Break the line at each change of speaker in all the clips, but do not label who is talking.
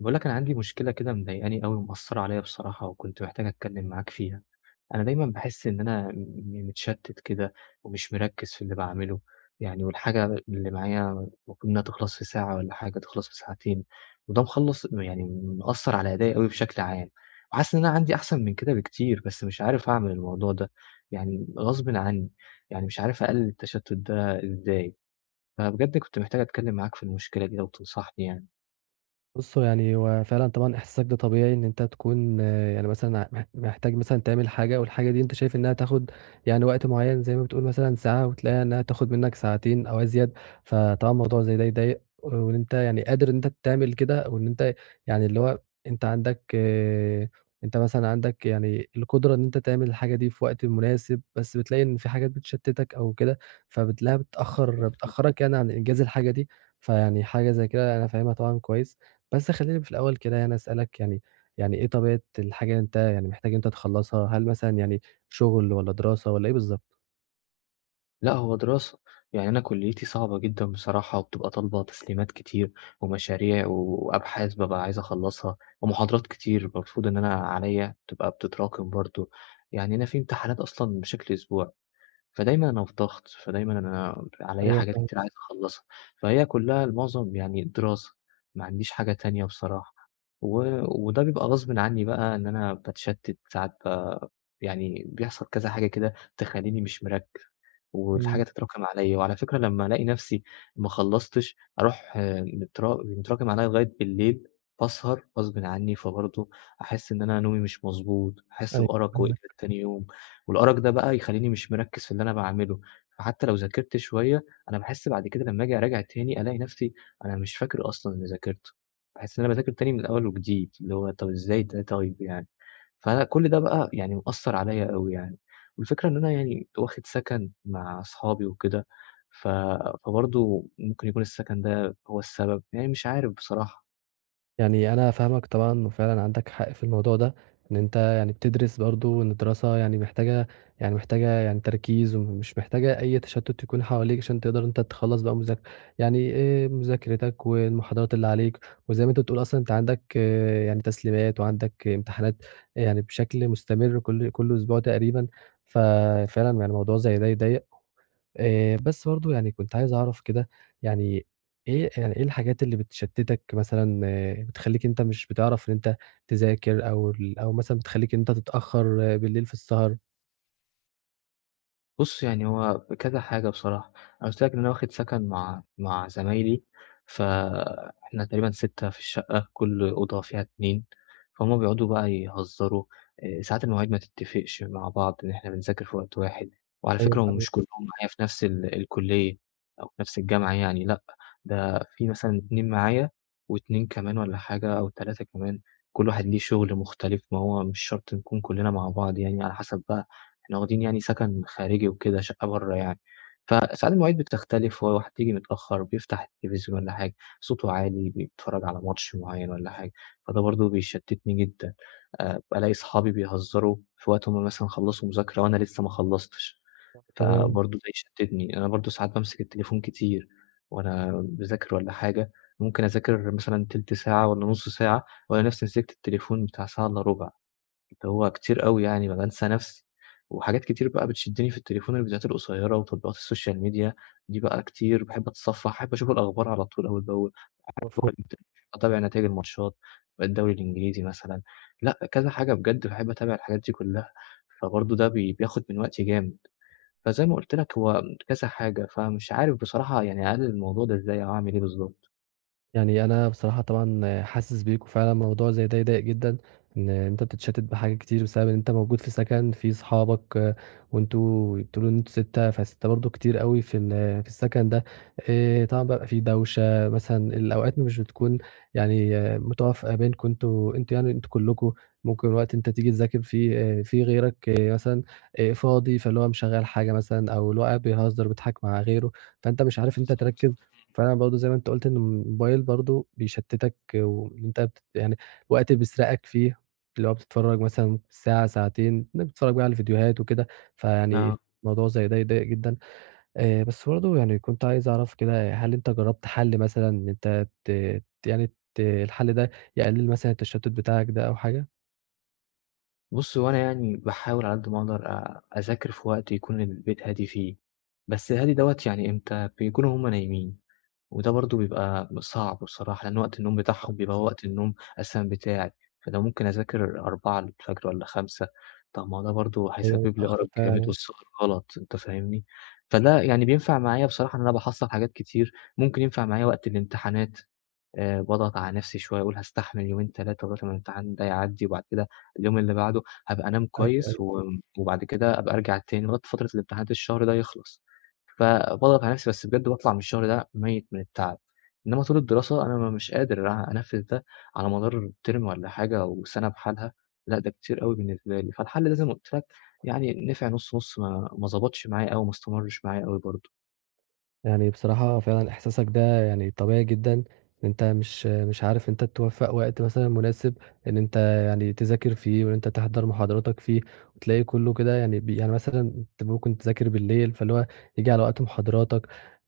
باقول لك أنا عندي مُشكِلَة كِدَه مضايِقانِي أوي، ومُأثِّرَة عَلَيَّ بِصَراحة، وكنت محتاج أتكَلَّم معاك فيها.أنا دايمًا باحِسّ إن أنا م م متشتِّت كِدَه، ومِش مُرَكِّز في اللِّي باعمَلُه. يعني والحاجة اللِّي معايا المَفروض إنها تِخلَص في ساعة، تِخلَص في ساعتين، وده مخلص يعني مُأثِّر على أدائِي بِشكل عام. وحاسِس إن أنا عندي أحسن مِن كِدَه بِكتير، بس مِش عارِف أعمَل الموضوع ده. يعني غَصبًا عنِّي، ومِش عارِف أقَلِّل التَّشتُّت ده إزاي. فبِجَد كنت محتاج أتكَلَّم معاك في المُشكِلَة دي، لو تِنصَحني يعني.
بُصّ، يعني هو فعلًا طبعًا إحساسُك ده طبيعي، إن أنت تكون يعني مثلًا، مح محتاج تعمل حاجة، والحاجة دي أنت شايف إنها تاخُد يعني وقت مُعيَّن، زي ما بتقول مثلًا ساعة، وتلاقيها إنها تاخُد مِنَّك ساعتين أو أزيد. فطبعًا موضوع زي ده يضايِق، وأنت يعني قادر إن أنت تعمل كده، وإن أنت يعني اللِّي هو أنت عندك أنت مثلًا عندك القدرة إن أنت تعمل الحاجة دي في وقت مناسب، بس بتلاقي إن في حاجات بتشتِّتَك أو كده، فبتلاقيها بتأخّر
[unintelligible]
بتأخَّرَك، يعني، عن إنجاز الحاجة دي. فيعني حاجة زي كده أنا فاهمها طبعًا كويس، بس خلِّيني في الأول كده يعني أسألك يعني يعني إيه طبيعة الحاجة اللي أنت يعني محتاج إن أنت تخلِّصها؟ هل مثلًا يعنى شُغل، والّا دراسة، والّا إيه بالضبط؟
لأ، هو دراسة، يعني أنا كليّتي صعبة جدًا بصراحة وبتبقى طالبة تسليمات كتير، ومشاريع وأبحاث بابقى عايز أخلّصها، ومحاضرات كتير [unintelligible] المفروض إن أنا عليَّ بتبقى بتتراكِم برضه، يعني أنا في امتحانات أصلًا بشكل أسبوعي، فدايمًا أنا في ضغط فدايمًا أنا عليَّ
أيوه،
حاجات كتير
فاهمك.
عايز أخلّصها، فهي كلّها المعظم يعني الدراسة، ما عنديش حاجة تانية بصراحة، و وده بيبقى غصبٍ عني بقى إن أنا باتشتِّت ساعات ب يعني بيحصل كذا حاجة كده تخليني مش مركِّز، والحاجة
إمم.
تتراكم عليَّ، وعلى فكرة لمّا ألاقي نفسي ما خلّصتش أرُوح آآ، مت متراكم عليَّ لغاية بالليل باسهر غصبٍ عني، فبرضه أحس إن أنا نومي مش مضبوط، أحس
أيوه،
بأَرَق وإجهاد
فاهمك.
تاني يوم، والأَرَق ده بقى يخليني مش مركِّز في اللي أنا باعملُه، فحتى لو ذاكرت شوية أنا باحس بعد كده لمّا آجيّ أراجع تاني ألاقي نفسي أنا مش فاكر أصلًا اللي ذاكرتُه، باحس إن أنا باذاكر تاني من أول وجديد، اللي هو طيّب إزاي ده طيّب يعني، فأنا كُلّ ده بقى يعني مأثّر عليَّ أوي يعني، والفكرة إن أنا يعني واخد سَكَن مع أصحابي وكده، ف فبرضه ممكن يكون السَكَن ده هو السبب، يعني مش عارف بصراحة.
يعني أنا فاهمك طبعًا وفعلًا عندك حق في الموضوع ده، إن أنت يعني بتدرس برضه وإن الدراسة يعني محتاجة يعني محتاجة يعني تركيز مش محتاجة أي تشتت يكون حواليك عشان تقدر إن أنت تخلص بقى مذاك يعني آآ، مذاكرتك والمحاضرات اللي عليك وزي ما أنت بتقول أصلًا أنت عندك يعني تسليمات وعندك إمتحانات يعني بشكل مستمر كل كل أسبوع تقريبًا، ف فعلًا يعني الموضوع زي ده يضايق آآ، بس برضه يعني كنت عايز أعرف كده، يعني إيه يعني إيه الحاجات اللي بتشتتك مثلًا بتخليك إن أنت مش بتعرف إن أنت تذاكر أو ال أو مثلًا بتخليك إن أنت تتأخر بالليل في السهر؟
بُص يعني هو كذا حاجة بصراحة، أنا قلت لك إن أنا واخد سكن مع مع زمايلي، فإحنا تقريبًا 6 في الشقة، كل أوضة فيها 2 فهُم بيقعدوا بقى يهزروا، آآ ساعات المواعيد ما تتفقش مع بعض إن إحنا بنذاكر في وقت واحد، وعلى
أيوه
فكرة هم
حقيقي.
مش كلهم معايا في نفس ال الكلية أو في نفس الجامعة يعني لأ ده في مثلًا 2 معايا و2 كمان والّا حاجة أو 3 كمان كل واحد ليه شغل مختلف ما هو مش شرط نكون كلنا مع بعض، يعني على حسب بقى إحنا واخدين يعني سكن خارجي وكده شقة برّا يعني فساعات المواعيد بتختلف وحد ييجي متأخر بيفتح التلفزيون والّا حاجة صوته عالي بيتفرج على ماتش معين والّا حاجة فده برضه بيشتتني جدًا آآ، الاقي اصحابي بيهزروا في وقت هُم مثلًا خلصوا مذاكرة وأنا لسه ما خلصتش
[unintelligible] تمام.
فبرضه ده يشتتني، أنا برضه ساعات بامسك التليفون كتير وأنا باذاكر والّا حاجة ممكن أذاكر مثلًا تِلت ساعة والّا نص ساعة وألاقي نفسي مسكت التليفون بتاع ساعة الّا ربع، هو كتير أوي يعني ما بانسى نفسي، وحاجات كتير بقى بتشدني في التليفون الفيديوهات القصيرة وتطبيقات السوشيال ميديا دي بقى كتير باحب أتصفح أحب أشوف الأخبار على طول أول بأول
مفهوم.
[unintelligible] أتابع نتايج الماتشات الدوري الإنجليزي مثلًا، لأ كذا حاجة بجد باحب أتابع الحاجات دي كلها، فبرضه ده بي بياخد من وقتي جامد، فزي ما قُلت لك هو كذا حاجة، فمش عارف بصراحة يعني أقلل الموضوع ده إزاي أو أعمل إيه بالضبط.
يعني أنا بصراحة طبعًا حاسس بيك، وفعلًا الموضوع زي ده يضايق جدًا إن أنت بتتشتت بحاجات كتير بسبب إن أنت موجود في سكن في أصحابك، وأنتم بتقولوا إنه أنتم 6 ف6 برضه كتير أوي في ال في السكن ده آآ، طبعًا بقى في دوشة مثلًا الأوقات مش بتكون يعني متوافقة بينكم أنتم أنتم يعني أنتم كلكم ممكن الوقت تيجي تذاكر فيه آآ في غيرك مثلًا آآ فاضي فاللي هو مشغّل حاجة مثلًا أو اللي هو قاعد بيهزر بيضحك مع غيره، فأنت مش عارف أنت
بالضبط.
تركز
[unintelligible]
فأنا برضه زي ما أنت قُلت إن الموبايل برضه بيشتتك وإن أنت ت يعني وقت بيسرقك فيه، اللي هو بتتفرج مثلًا ساعة ساعتين إنك بتتفرج بقى على فيديوهات وكده فيعني
نعم.
الموضوع زي ده يضايق جدًا آآ، بس برضه يعني كنت عايز أعرف كده هل أنت جرّبت حلّ مثلًا إن أنت ت يعني ت الحلّ ده يقلل مثلًا التشتت بتاعك ده أو حاجة؟
بُصّ هو أنا يعني باحاول على قد ما أقدر أ أذاكر في وقت يكون البيت هادي فيه، بس هادي دوّة يعني إمتى بيكون وهُم نايمين، وده برضه بيبقى صعب بصراحة لأن وقت النوم بتاعهم
[unintelligible]
بيبقى هو وقت النوم أساسًا بتاعي، فأنا ممكن أذاكر 04:00 والّا 05:00 طَب ما هو ده برضه
أيوه
هيسبب لي
اتأخر
أرق جامد
فعلًا.
والسهر غلط أنت فاهمني، فده يعني بينفع معايا بصراحة إن أنا باحصّل حاجات كتير ممكن ينفع معايا وقت الإمتحانات آآ، باضغط على نفسي شوية وأقول هاستحمل يومين 3 لغاية ما الامتحان ده يعدي وبعد كده اليوم اللي بعده هابقى أنام
أيوه،
كويس
أيوه.
و وبعد كده أبقى أرجع تاني لغاية فترة الامتحانات الشهر ده يخلص فباضغط على نفسي بس بجد باطلع من الشهر ده ميّت من التعب، إنما طول الدراسة أنا مش قادر أ أنفذ ده على مدار term والّا حاجة وسنة بحالها لأ ده كتير أوي بالنسبة لي، فالحلّ ده زي ما قُلت لك يعني نفع نُص نُص ما ما ضبطش معايا أوي ما استمرش معايا أوي برضه.
يعني بصراحة فعلًا إحساسك ده يعني طبيعي جدًا إن أنت مش- مش عارف أنت توفَّق وقت مثلًا مناسب إن أنت يعني تذاكر فيه وإن أنت تحضر مُحاضراتك فيه وتلاقي كُلّه كده يعني ب يعني مثلًا أنت ممكن تذاكر بالليل فاللي هو ييجي على وقت مُحاضراتك.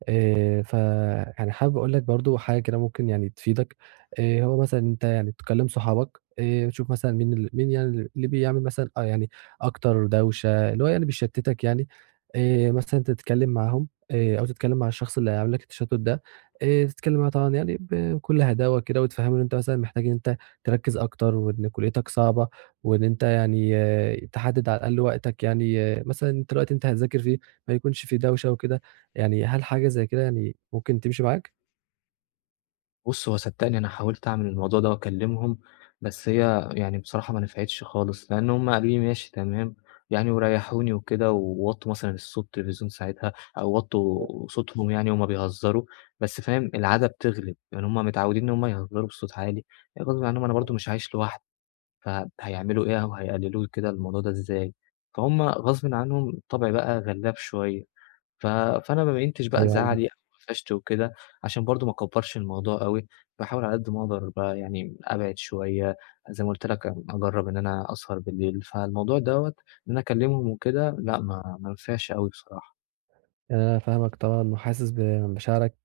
آآ فأنا حابب أقول لك برضه حاجة كده ممكن يعني تفيدك، آآ هو مثلًا إن أنت يعني تكلِّم صُحابك آآ تشوف مثلًا مين اللي مين يعني ال مين اللي بيعمل مثلًا آه، يعني أكتر دوشة اللي هو يعني بيشتِّتك يعني، آآ مثلًا تتكلِّم معاهم آآ أو تتكلِّم مع الشخص اللي عامل لك التشتُّت ده، آآ تتكلِّم معاه طبعًا يعني ب بكل هداوة كده وتفهِّمه إن أنت مثلًا محتاج إن أنت تركِّز أكتر وإن كُلّيتك صعبة وإن أنت يعني تحدِّد على الأقل وقتك، يعني مثلًا أنت الوقت اللي هتذاكر فيه ما يكونش في دوشة وكده، يعني هل حاجة زي كده يعني ممكن تمشي معاك؟
بُصّ، هو صدّقني أنا حاولت أعمل الموضوع ده وأكلِّمهم، بس هي يعني بصراحة ما نفعتش خالص لإن هم قالوا لي: "ماشي، تمام،" يعني وريّحوني وكده و ووطّوا مثلًا الصوت التلفزيون ساعتها أو
[unintelligible]
وطّوا صوتهم يعني وهُم بيهزّروا، بس فاهم، العادة بتغلب. يعني هم متعوّدين إن هم يهزّروا بصوت عالي، يعني برضو ما أنا
[unintelligible]
برضه مش عايش لوحدي، فهيعملوا إيه أو هيقلِّلوا كده الموضوع ده إزاي؟ فهم غصبٍ عنهم الطبع بقى غلّاب شوية، ف فأنا ما بيّنتش بقى
أيوه [unintelligible]
زعلي أو أفشت وكده عشان برضه ما أكبّرش الموضوع أوي. باحاول على قد ما أقدر بقى يعني أبعِد شوية، زي ما قُلت لك أجرّب إن أنا أسهر بالليل، فالموضوع دوّة إن أنا أكلِّمهم وكده لأ، ما ما نفعش أوي بصراحة.
أنا فاهمك طبعًا، وحاسس بمشاعرك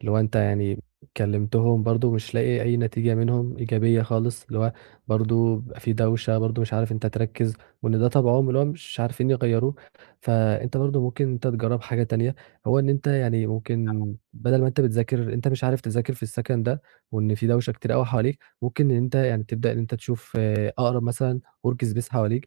اللي هو أنت يعني كلمتهم برضه مش لاقي أي نتيجة منهم إيجابية خالص اللي هو برضه بيبقى في دوشة، برضه مش عارف إن أنت تركِّز وإن ده طبعهم، واللي هو مش عارفين يغيّروه، فأنت برضه ممكن إن أنت تجرّب حاجة تانية، هو إن أنت يعني ممكن
آه.
بَدَل ما أنت بتذاكر أنت مش عارف تذاكر في السَكَن ده، وإن في دوشة كتير أوي حواليك، ممكن إن أنت يعني تبدأ إن أنت تشوف أقرب مثلًا work space حواليك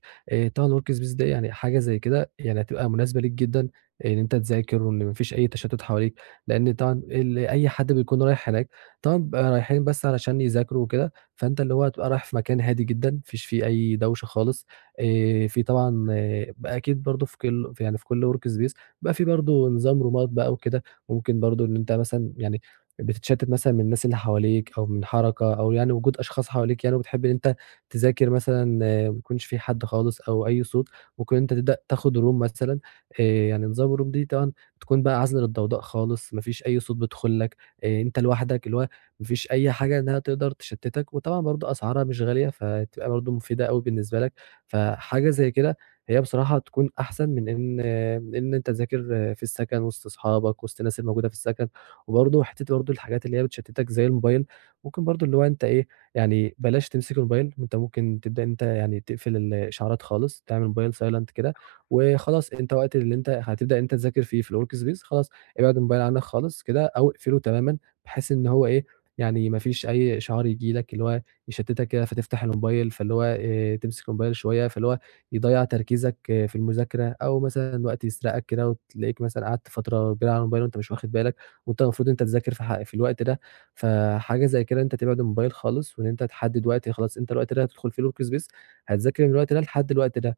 طبعًا الwork space ده يعني حاجة زي كده يعني هتبقى مناسبة ليك جدًا، إن أنت تذاكر وإن ما فيش أي تشتُّت حواليك، لأن طبعًا أي حد بيكون رايح هناك طبعًا بيبقى رايحين بس علشان يذاكروا وكده، فأنت اللي هو هتبقى رايح في مكان هادي جدًا، ما فيش فيه أي دوشه خالص آآ، في طبعًا
إمم.
بقى أكيد برضه في كُلّ يعني في كُلّ work space بيبقى في برضه نظام رومات بقى وكده، ممكن برضه إن أنت مثلًا يعني بتتشتِّت مثلًا من الناس اللي حواليك، أو من حركة أو يعني وجود اشخاص حواليك يعني وبتحب إن أنت تذاكر مثلًا ما يكونش في حد خالص، أو أي صوت ممكن إن أنت تبدأ تاخد room مثلًا آآ، يعني نظام الroom دي طبعًا تكون بقى عازلة للضوضاء خالص، ما فيش أي صوت بيدخل لك، أنت لوحدك اللي هو ما فيش أي حاجة إنها تقدر تشتِّتك، وطبعًا برضه أسعارها مش غالية، فهتبقى برضه مفيدة أوي بالنسبة لك، فحاجة زي كده هي بصراحة تكون أحسن من إن آآ، من إن تذاكر في السَكَن وسط أصحابك وسط الناس الموجودة في السَكَن، وبرضه حتة برضه الحاجات اللي هي بتشتِّتك زي الموبايل ممكن برضه اللي هو أنت إيه، يعني بلاش تمسك الموبايل، أنت ممكن تبدأ يعني تقفل الاشعارات خالص تعمل الموبايل silent كده،
آه.
وخلاص أنت وقت اللي أنت هتبدأ إن أنت تذاكر فيه في الwork space خلاص ابعد الموبايل عنك خالص كده، أو اقفله تمامًا بحيث إن هو إيه يعني ما فيش أي إشعار ييجي لك، اللي هو يشتِّتك كده فتفتح الموبايل فاللي هو آآ، تمسك الموبايل شوية فاللي هو يضيّع تركيزك في المذاكرة، أو مثلًا الوقت يسرقك كده وتلاقيك مثلًا قعدت فترة كبيرة على الموبايل وأنت مش واخد بالك، وأنت المفروض إن أنت تذاكر في الح في الوقت ده، فحاجة زي كده إن أنت تبعد الموبايل خالص وإن أنت تحدِّد وقت آآ، خلاص أنت الوقت ده هتدخل فيه الwork space هتذاكر من الوقت ده لحد الوقت ده،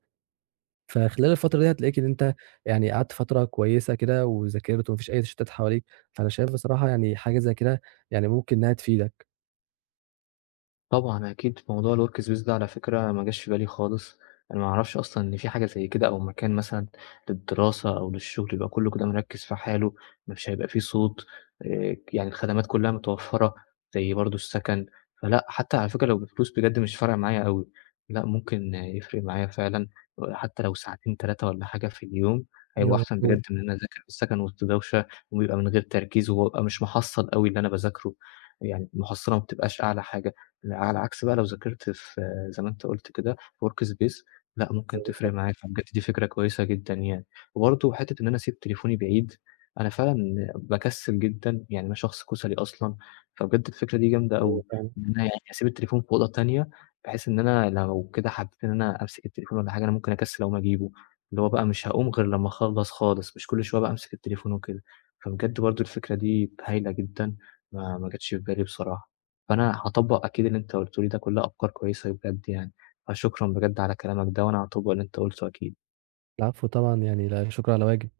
فخلال الفترة دي هتلاقيك إن أنت يعني قعدت فترة كويسة كده، وذاكرت وما فيش أي تشتُّتات حواليك، فأنا شايف بصراحة يعني حاجة زي كده يعني ممكن إنها تفيدك.
طبعًا أكيد موضوع الworkspace ده على فكرة ما جاش في بالي خالص. أنا ما اعرفش أصلًا إن في حاجة زي كده، أو مكان مثلًا للدراسة أو للشغل يبقى كلّه كده مِركّز في حاله، مش هيبقى في صوت، آآ يعني الخدمات كلها متوفّرة، زي برضه السكن. فلأ، حتى على فكرة لو بفلوس بجد مش فارقة معايا أويِ لأ ممكن يفرِق معايا فعلًا آآ حتى لو ساعتين 3 والّا حاجة في اليوم، هيبقوا
أيوَه
أحسن
مضبوط.
بجد من إن أنا أذاكر في السكن وسط دوشة، ويبقى من غير تركيز، وبابقى مش محصل أوي اللي أنا باذاكره، يعني المُحصلة ما بتبقاش أعلى حاجة. ع على العكس بقى لو ذاكرت في زي ما أنت قُلت كده الworkspace لأ ممكن
أيوَه
تفرِق
بالضبط.
معايا، فبجد دي فكرة كويسة جدًا يعني. وبرضه حتة إن أنا أسيب تليفوني بعيد، أنا فعلًا باكسل جدًا، يعني أنا شخص كُسلي أصلًا، فبجد الفكرة دي جامدة
أيوَه
أوي،
فاهمَك.
إن أنا يعني أسيب التليفون في أوضة تانية، بحيث إن أنا لو كده حبّيت إن أنا أمسك التليفون والّا حاجة، أنا ممكن أكسّل أقوم أجيبه، اللي هو بقى مش هاقوم غير لمّا أخلّص خالص، مش كل شوية بقى أمسك التليفون وكده. فبجد برضه الفكرة دي هايلة جدًا، ما ما جَتش في بالي بصراحة، فأنا هاطبّق أكيد اللي أنت قُلته لي ده كلها أفكار كويّسة بجد يعني. فشكرًا بجد على كلامك ده، وأنا هاطبّق اللي أنت قُلته أكيد.
العفو طبعًا، يعني لا شُكر على واجب.